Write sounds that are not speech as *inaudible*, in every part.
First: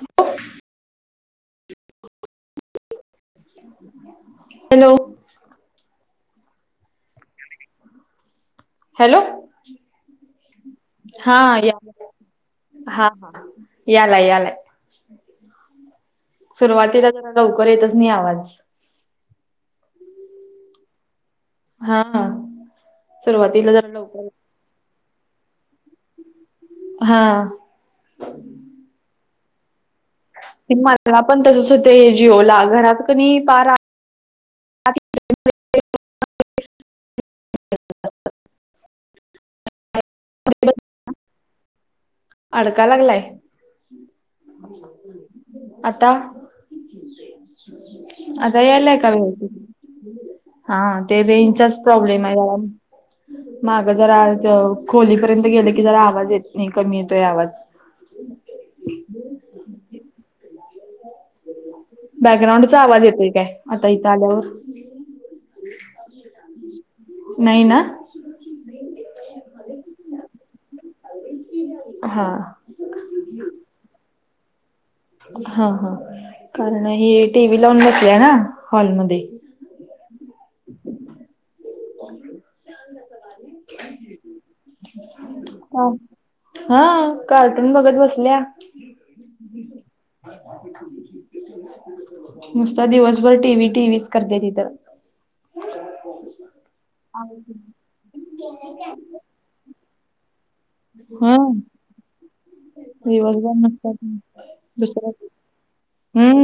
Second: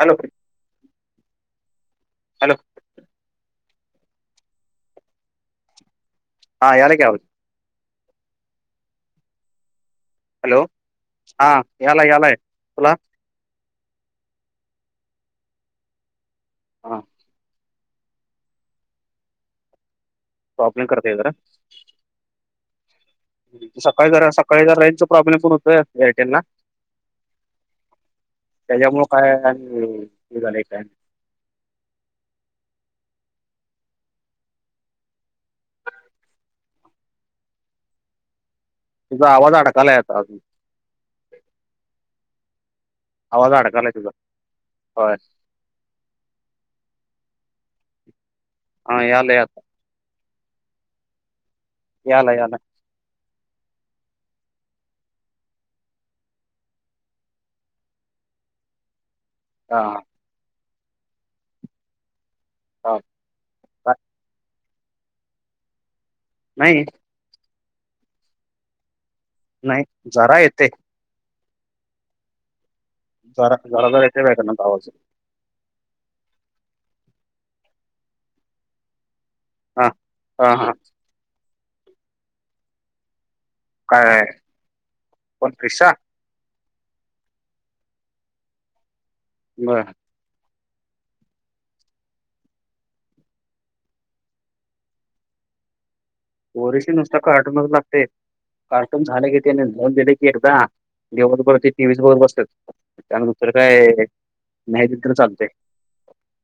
Hello hello! Hello! हा यालाकी आवाज. हॅलो हॅलो हा या याला यालाय तुला हा हा! याला यालाय हा सुरुवातीला जरा जाऊ बर येतच नही आवाज प्रॉब्लेम करतय जरा हा! सुरुवातीला सकाळी लवकर जरा, सकाळी जरा, रेंजचा प्रॉब्लेम पण होतोय एअरटेल ला हा त्याच्यामुळ काय आणि हे झालंय काय माला पण तसच होतय जिओला घरात कनी पारा *unintelligible* *inaudible* तुजा आवाज अडकाला यता अजून अडका लागलाय आवाज अडकालाय तुझा होय आता आता यालाय हा का वेळ आता हा ते रेंजचच प्रॉब्लेम यालाय आहे. यालाय माग जरा खोलीपर्यंत गेलं की जरा आवाज येत नही, कमी येत ते आवाज हा! बॅकग्राउंडचा हा आवाज येतोय काय, आता इथं आल्यावर नाही. नाहीई ना. नाही जरा येतेय. हा! जरा घरा येते बायग ना गावाच *unintelligible* हा हा कारण हे टी व्ही लावून बसले ना हॉलमध्ये हा हा हा! कायआहे. हा. पणफेसा हा कार्टून बघत बसल्या. नुसत दिवसभर टीव्ही टीव्ही च करत्यात ईथ. ह *unintelligible* पोरीशनी नुसत कार्टूनच लागतय, कार्टून झाल कि तिने नोंद दिले की एकदा. जव हा बर ते टी व्हीस बघत बसत त्यानंतर दिवसभर काय नसतात नाही दिल तरी चालते *unintelligible* हूं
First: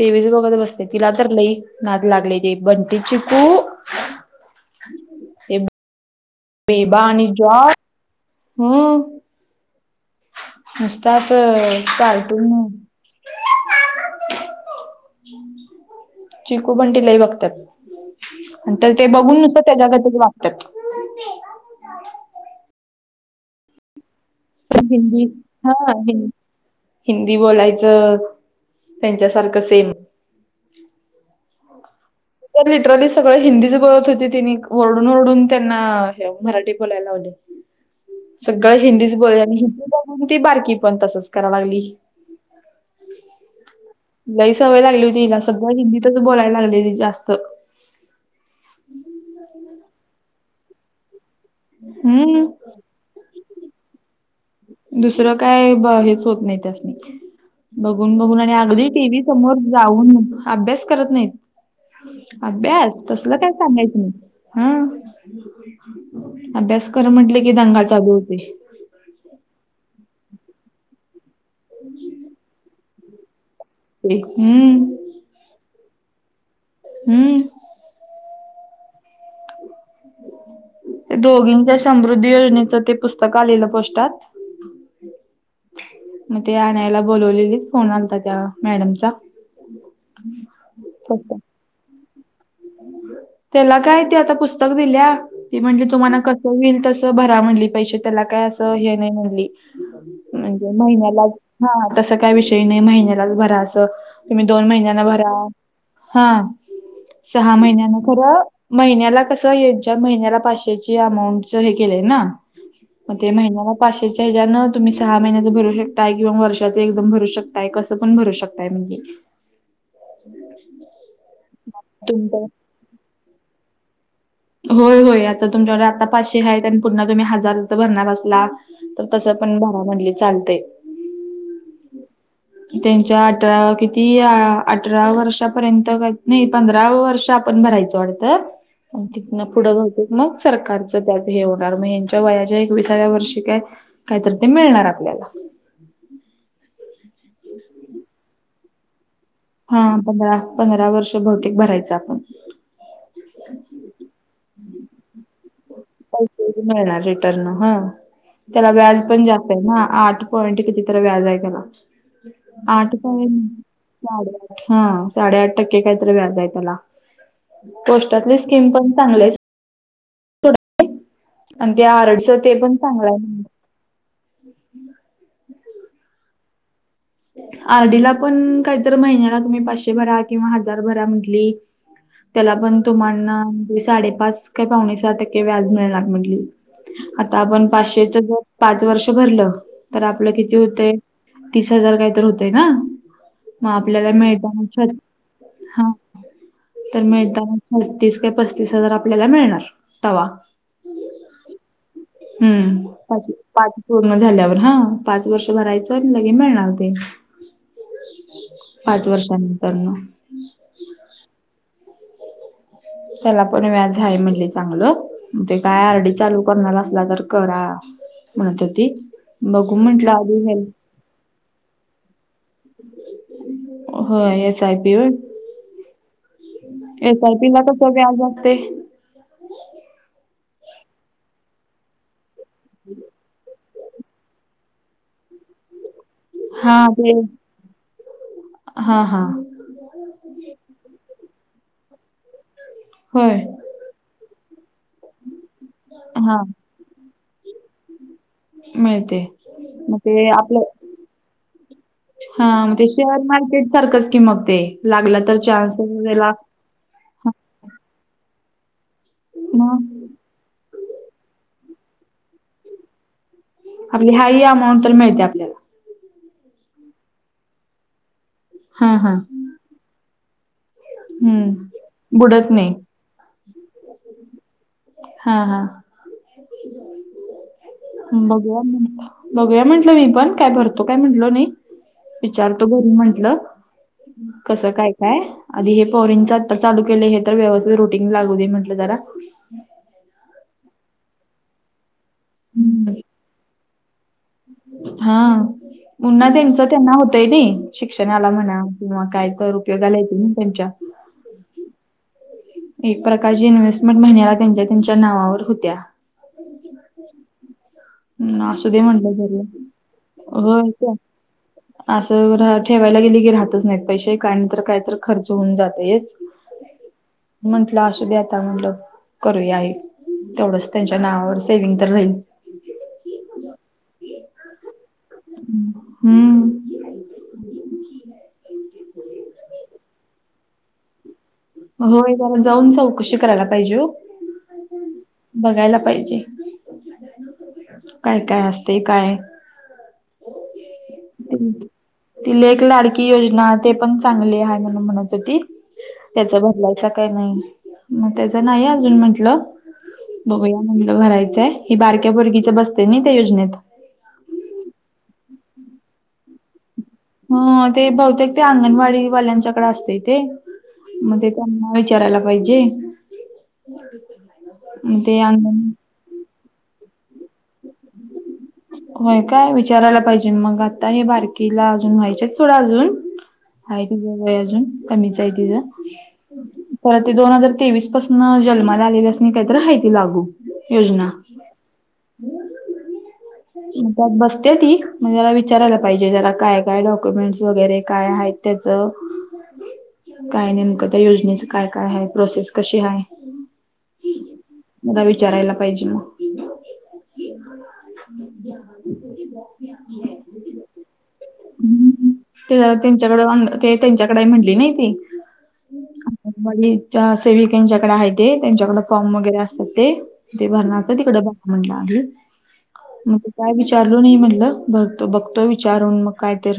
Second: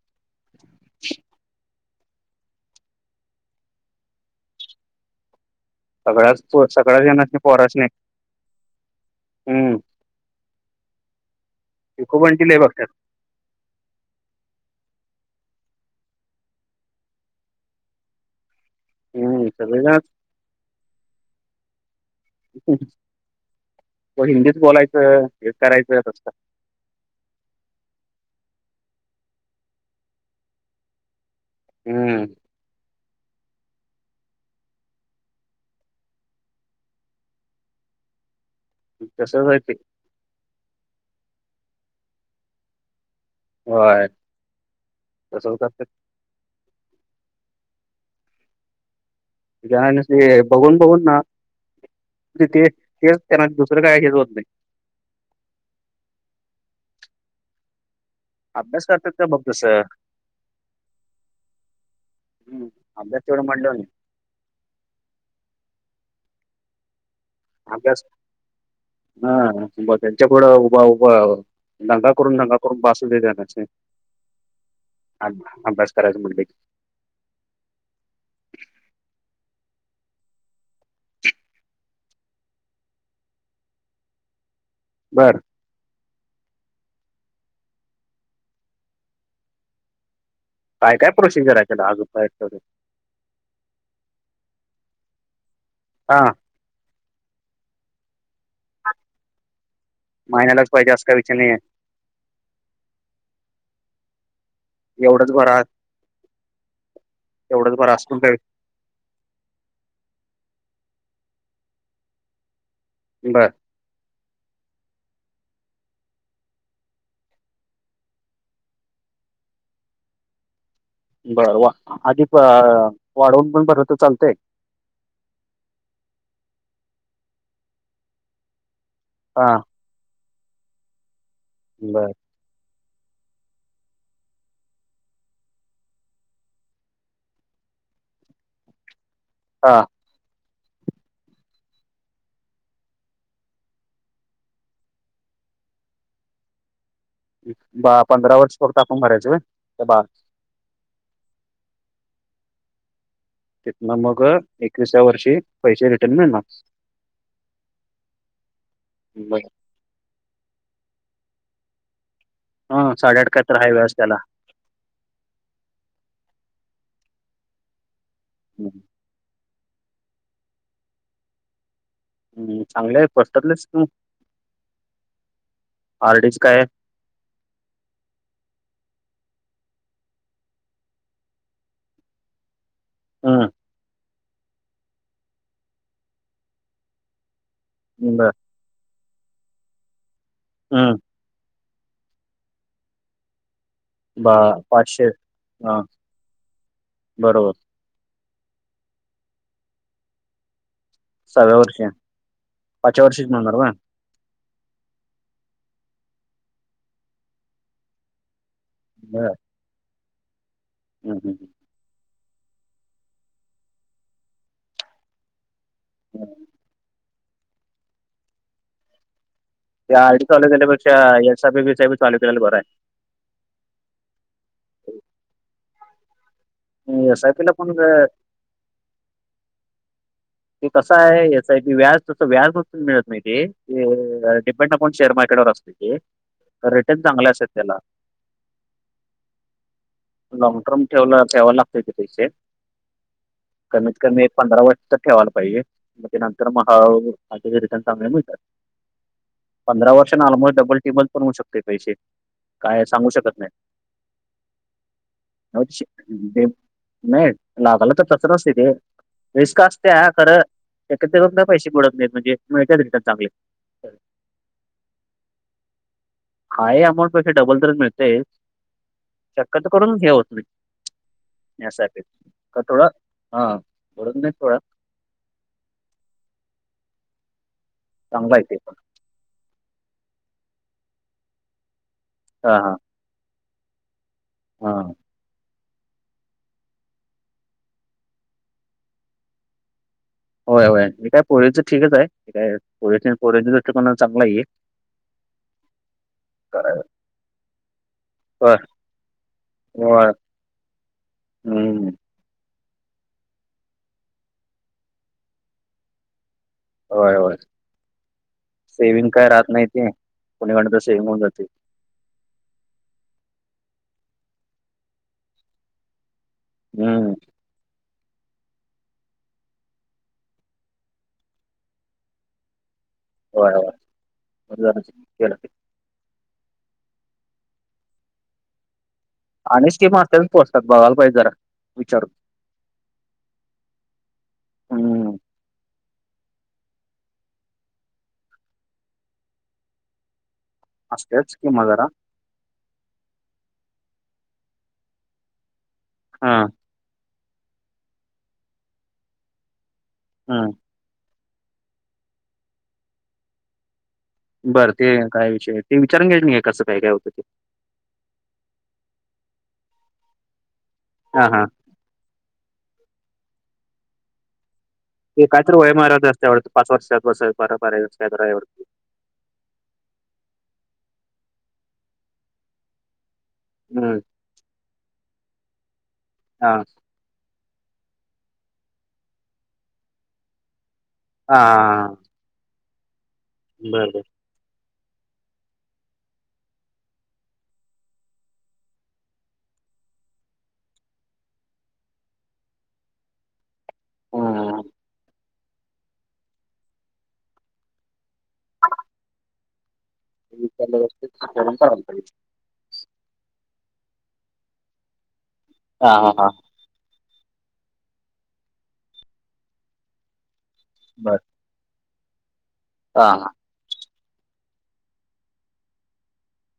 टीविच बगत बसते तिला तर लई नाद लागली ते बंटी चिकू हे सगळ्याच पो बेबा सगळ्याच आणि जणांसनी जॉ पोरासनी हम हम्म नुसताच पिकू चालत बंटी लय बघतात चिकू पंटिलाही बघतात तर ते बघून हम्म नुसत सगळेजणच त्याच्यागतरी वागतात हिंदीच तर बोलायचं हिंदी हे हा ह करायचं तसं हिंदी बोलायचं त्यांच्यासारख सेम हम्म लिटरली सगळ हिंदीच बोलत होते तिनी ओरडून ओरडून त्यांना मराठी बोलायला लावली सगळं हिंदीच बोल तसंच आणि आहे ते हिंदी बून ती बारकी पण तसच करा लागली होय लाही सवय लागली होती हिला तसंच सगळ्या करतात हिंदीतच बोलायला लागली जास्त तर ज बघून बघून ना हम्म त्याना दुसर काय हे हो नाही दुसरं काय हेच होत नाही त्यासनी बघ बघून, बघून, आणि अभ्यास अगदी करतात टीव्ही का बघ समोर तसं जाऊन, अभ्यास करत नाहीत. हम्म अभ्यास तसल तेवढं काय म्हणल्यावर सांगायचं नाही हा अभ्यास कर म्हटले कि दंगा चालू होते त्यांच्याकडं उभ उभ दंगा करून दंगा करून बासू दे देण्याचे ते हम्म खराज म ब हम्म ते दोघींच्या समृद्धी योजनेचं ते पुस्तक आलेलं पोस्ात बर मग ते आणयला बोलवलेले फोन आता त्या मॅडमचा काय काय प्रोसिजर आहे त्याला अग त्याला काय ते आता पुस्तक दिल्या त म्हण हा तुम्हाला कस होईल तस भरा म्हणली पैसे त्याला काय असं हे नाही म्हण हम महि ह त काही विषय नाही महिन्यालाच भरा तुम्ही दोन महिन भ बात हा सहा महिन्यान असं पण काय खरं महिन्याला कसच्या महिन्याला पाचशे बर त्याच्यानं तुम्ही सहा महिन्याचं भरू शकताय किंवा वर्षाच एकदम भरू शकताय कसं पण भरू शकताय म्हणजे ह ते बर आधी प वाढवून पण बर तर चालत होय होय आता तुमच्याकडे आता पाचशे आहेत आणि पुन्हा तुम्ही हजार तर भरणार बसला तर तसं हा पण भरा म्हणले चालत बर त्यांच्या अठरा किती अठरा वर्षापर्यंत नाही पंधरा वर्ष आपण भरायचं वाटतं तिथनं हा पुढं घावत मग सरकारचं त्यात हे होणार मग यांच्या वयाच्या एकविसाव्या वर्षी काय कायत ते मिळणार आपल्याला बा पंधरा वर्ष करत आपण भरायच हा पंधरा पंधरा वर्ष बहुतेक भरायचं आपण तिथन मग एकविसा्या वर्षी पैसे रिटर्न मिळणार मिणार रिटर्न त्याला व्याज पण बर जास्त आहे ना आठ कोणट कितीत व्याज आहे त्याला हा आठ काय साडेआठ तर हाय व्याज त्याला साडेआठ हा साडेआठ टक्के कायतरी व्याज आहे त्याला पोस्टातली स्कीम पण चांगले आणि ते आरडच ते हम्म पण चांगले चांगलं आहे फस्टातलेच हार्ड डिस्क आहे आर्डीला पण काहीतर महिन्याला फि पाचशे भरा किंवा हजार भरा म्हटली त्याला पन तुम्हाना हम्म साडे पाच काय पावणे सहा टक्के व्याज मिळणार म्हट. आ आपण पाचशेच बर जर पाच वर्ष भरलं तर आपलं किती होते हम्म त. हजार काही तर होतय ना. मग आपल्याला बा मिळतानाछ पाचशे हा ह तर बरोबर मिळताना छत्तीस. *unintelligible* पस्तिस हजार आपल्याला मिळणार तवा सहाव्या वर्षी. हम्म पाचव्या पा वर्षीच म्हणणार का पाच पूर्ण झाल्यावर हा पाच वर्ष भरायचं. चल लंगै मिळणार ते पाच वर्षानंतर न. हम् हम् हम्. *unintelligible* त्याला पण व्याज आहे म्हणले चांगलं ते काय आरडी हं चालू करणार असला तर. करा म्हणत ती. ते अ कॉलेजच्यापेक्षा एीी चॉलेजला करा आहे. *unintelligible* होय एस आय पी व्हय आहे एस आय साय टि पीला ला पण कस व्याज असते. ते कसं आहे एस आय टि व्याज तस व्याजून मिळत नाही ते. डिपेंड अपाऊन शेअर मार्केट वर असते ते. तर हा रेटच ते चांगलाच आहे त्याला. हा हा लाँग टर्म ठेवला. ठेवायला लागतय ते पैसे होय कमीत कमी एक पंधरा वर्ष तर ठेवायला पाहिजे. मग हा नंतर मग रिट *unintelligible* न समय. मिळते पंधरा मग वर्षांने ते ऑलमोस्ट आपलं डबल टीमल पण होऊ शकते पैसे. हा काय ते सांगू शेअर शकत नाही मार्केट सारखंच कि मग ते लागला तर चान्स वगला. नाही लागाला तर तसं नसते तेे रिस्क असत्या मग खरं. एकत पैसे बुड *unintelligible* त नाही म्हजेततात चांगले. आपली हाई अमाऊंट तर मिळते आपल्याला. हाय अमाऊंट पेक्षा डबल तर मिळते हा हा शक्यत करून हे होत नाही. यासाठी हम्म बुडत का नाही थोडा हा बोलून नाही थोडा. हा हा. चांगला आहे ते बघूया पण. म्ह बघूया म्हटलं मी पण काय भरतो काय म्हटलो नाही. हा विचारतो हा घरी म्हंटल कसं हा काय काय. आधी हे पोरीच आता चालू केलय हे तर व्यवस्थित रुटीन लागू दे म्हटलं जरा. होय होय ते काय पोरिंच ठीक च आहे काय हम्म. ऊगचच पोरिंच्यात कुणाच हा. पून्हा त्यांच त्यांना होतय कि नाही शिक्षणाला होय म्हणा किंवा काय तर उपयोगाला होय येतील ना त्यांच्या. हम्म. *unintelligible* एक प्रकारची इन्व्हेस्टमेंट महिन्याला त्यांच्या त्यांच्या नावावर होत्या. होय होय. हम् असुदे सेविंग म्हटलं काय तरी राहत नाही ते. कोणीकडनं तर होय सेविंग होऊन जाते असं रा ठेवायला गेले की राहतच नाही पैसे काय नाही तर कायतर खर्च होऊन जातयच. हम्म. असुदे आता म्हणल करूया तेवढ त्यांच्या नावावर सेव्हिंग तर राल. होय ब. हम्म. आणि स्किम असत्यात पोस्टात बगायला पाहिजे जरा. विचारून होय जरा जाऊन चौकशी करायला पाहिजे हम्म बघायला पाहिजे. काय काय असते काय. असतेच कि म जरा तिले एक लाडकी योजना ते पण चांगली आहे म्हण म्हणत होती. हा त्याचा बदलायचा काय नाही मग त्याच नाही अजून म्हंटलं. हा बघ या मलं भरायचंय हे बारक्या भुरगीच बसते ना त्या योजनेत. बरं ते काय विषय ते विचारून घ्याय नाही का कसं काय हो ह ते बहुतेक ते अंगणवाडी वाल्यांच्याकडे असते ते म हा ते हा त्यांना विचारायला पाहिजे मग ते काहीतर अंगण वय मारा असत्या वाटत पाच वर्ष बा बारा वर्ष वाटतं ते होय काय विचारायला पाहिजे मग आता हे बारकीला अजून व्हायचेत सोडा अजून हाय हम्म तिझ वय अजून कमीचय तिझ हा पण ती दोन हजार तेवीस पासन जन्माला आलेल्यासनी कायतर हाय ते लागू योजना हा हा म बर बर त्यात बसत्या ती? म जला विचारायला पाहिजे जरा काय काय डॉक्युमेंटस वगैरे काय हाइत त्याचं काय नेमकं त्या योजनेचं काय काय हाय प्रोसेस कशी हाय? हम्म विचारायला पाहिजे म *unintelligible* हम्म. ते जरा *unintelligible* ते त्यांच्याकडे म्हणली नयी ती हा हा हा. त्या सेविकेंच्याकडे आहे ते त्यांच्याकडे फॉर्म वगैरे असतात ते ते भरणार तिकड बर बघा म्हणलं आम्ही हा मग ते हा काय विचार मी म्हणलं बघ बघतो विचारून मग कायत र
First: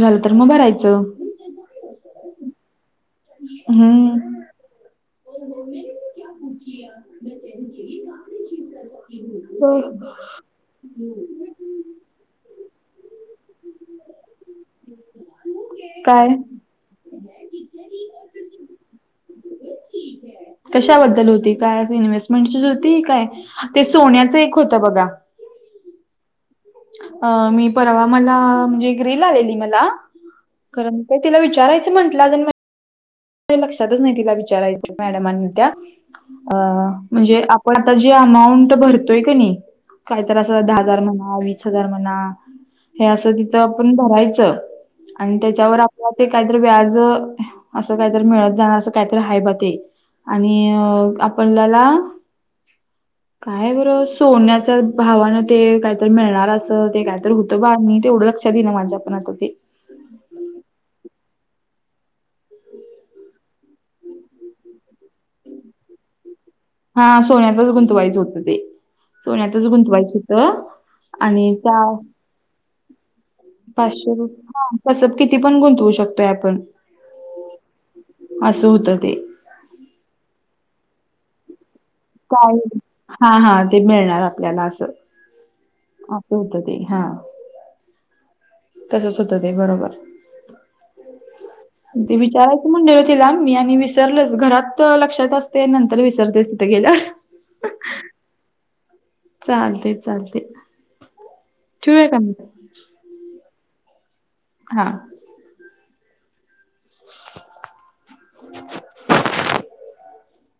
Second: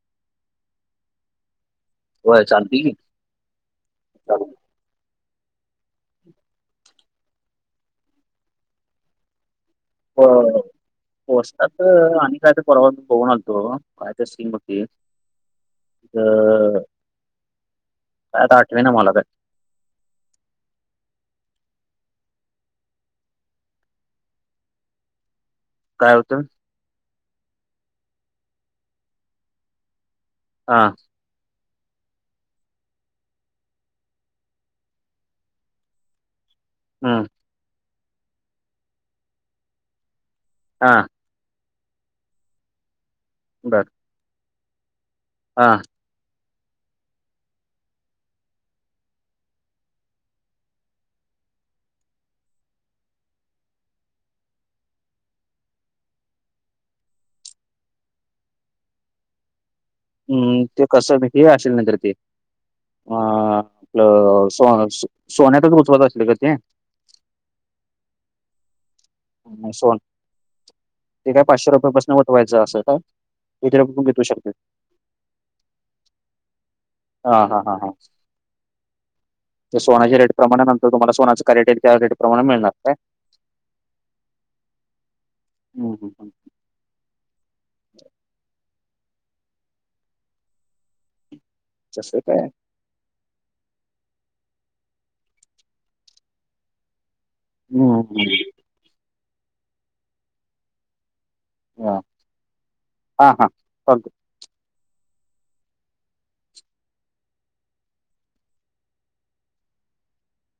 झालं तर मग भरायचं व्हय चालतय की चालेल. हम्म. *unintelligible* ह पोशटाच आणि काय त परवा मी बघून आलतो काय तर स्कीम अ काय काय आता आठवेना मला का *inaudible* कशाबद्दल होती काय इन्व्हेस्टमेंटचीच होती काय ते सोन्याचं एक होतं बघा काय होतं? अ मी परवा मला म्हणजे रील आलेली मला हा खरं मी काय तिला विचारायचं म्हटल लक्षातच तिला विचारायच मॅडमानी त्या अ हम्म म्हणजे आपण आता जी अमाऊंट भरतोय कणी काहीतर असं दहा हजार हा म्हणा वीस हजार म्हणा हे असं तिथं बर आपण भरायचं आणि हा त्याच्यावर आपलं ते कायतर व्याज असं कायतर मिळत जाण असं कायतर हाय बा ते आणि आपल्याला काय बरं सोन्याच्या भावानं ते कायतर मिळणार अस ते काय तर हुतं बा नीट येवढं लक्षात इना माझ्या पण आता ते हम्म ते कस *unintelligible* असल नाहीतर ते अ आपलं सो सो सोन्यातच गुतवायचं असल ग ते हा सोन्यातच गुंतवायचं होतं ते सोन्यातच अं, सोन गुंतवायचं हुत ते काय आणि पाचशे त्या रुपयापासून वतवायचं असं का किती रुपये पण पाचशे घेतू रुप शकते हा कस प किती पण गुंतवू शकतोय आपण हा हा हा हा असं होतं ते तर सोनाच्या रेट प्रमाणानंतर तुम्हाला सोनाचं काय रेट त्या रेट प्रमाणे काय मिळणार हा हा ते मिळणार आपल्याला असं... हम्म हम्म हम्म असं हुतं ते हा... तसच होत ते बरोबर ते तसं काय विचारायचं म्हणलेलं.... तीला मी आणि विसरलच घरात लक्षात असतय नंतर विसरतय तिथं गेल्यावर.... *unintelligible* चालते चालते... ठेऊया का... अ... हा... *unintelligible*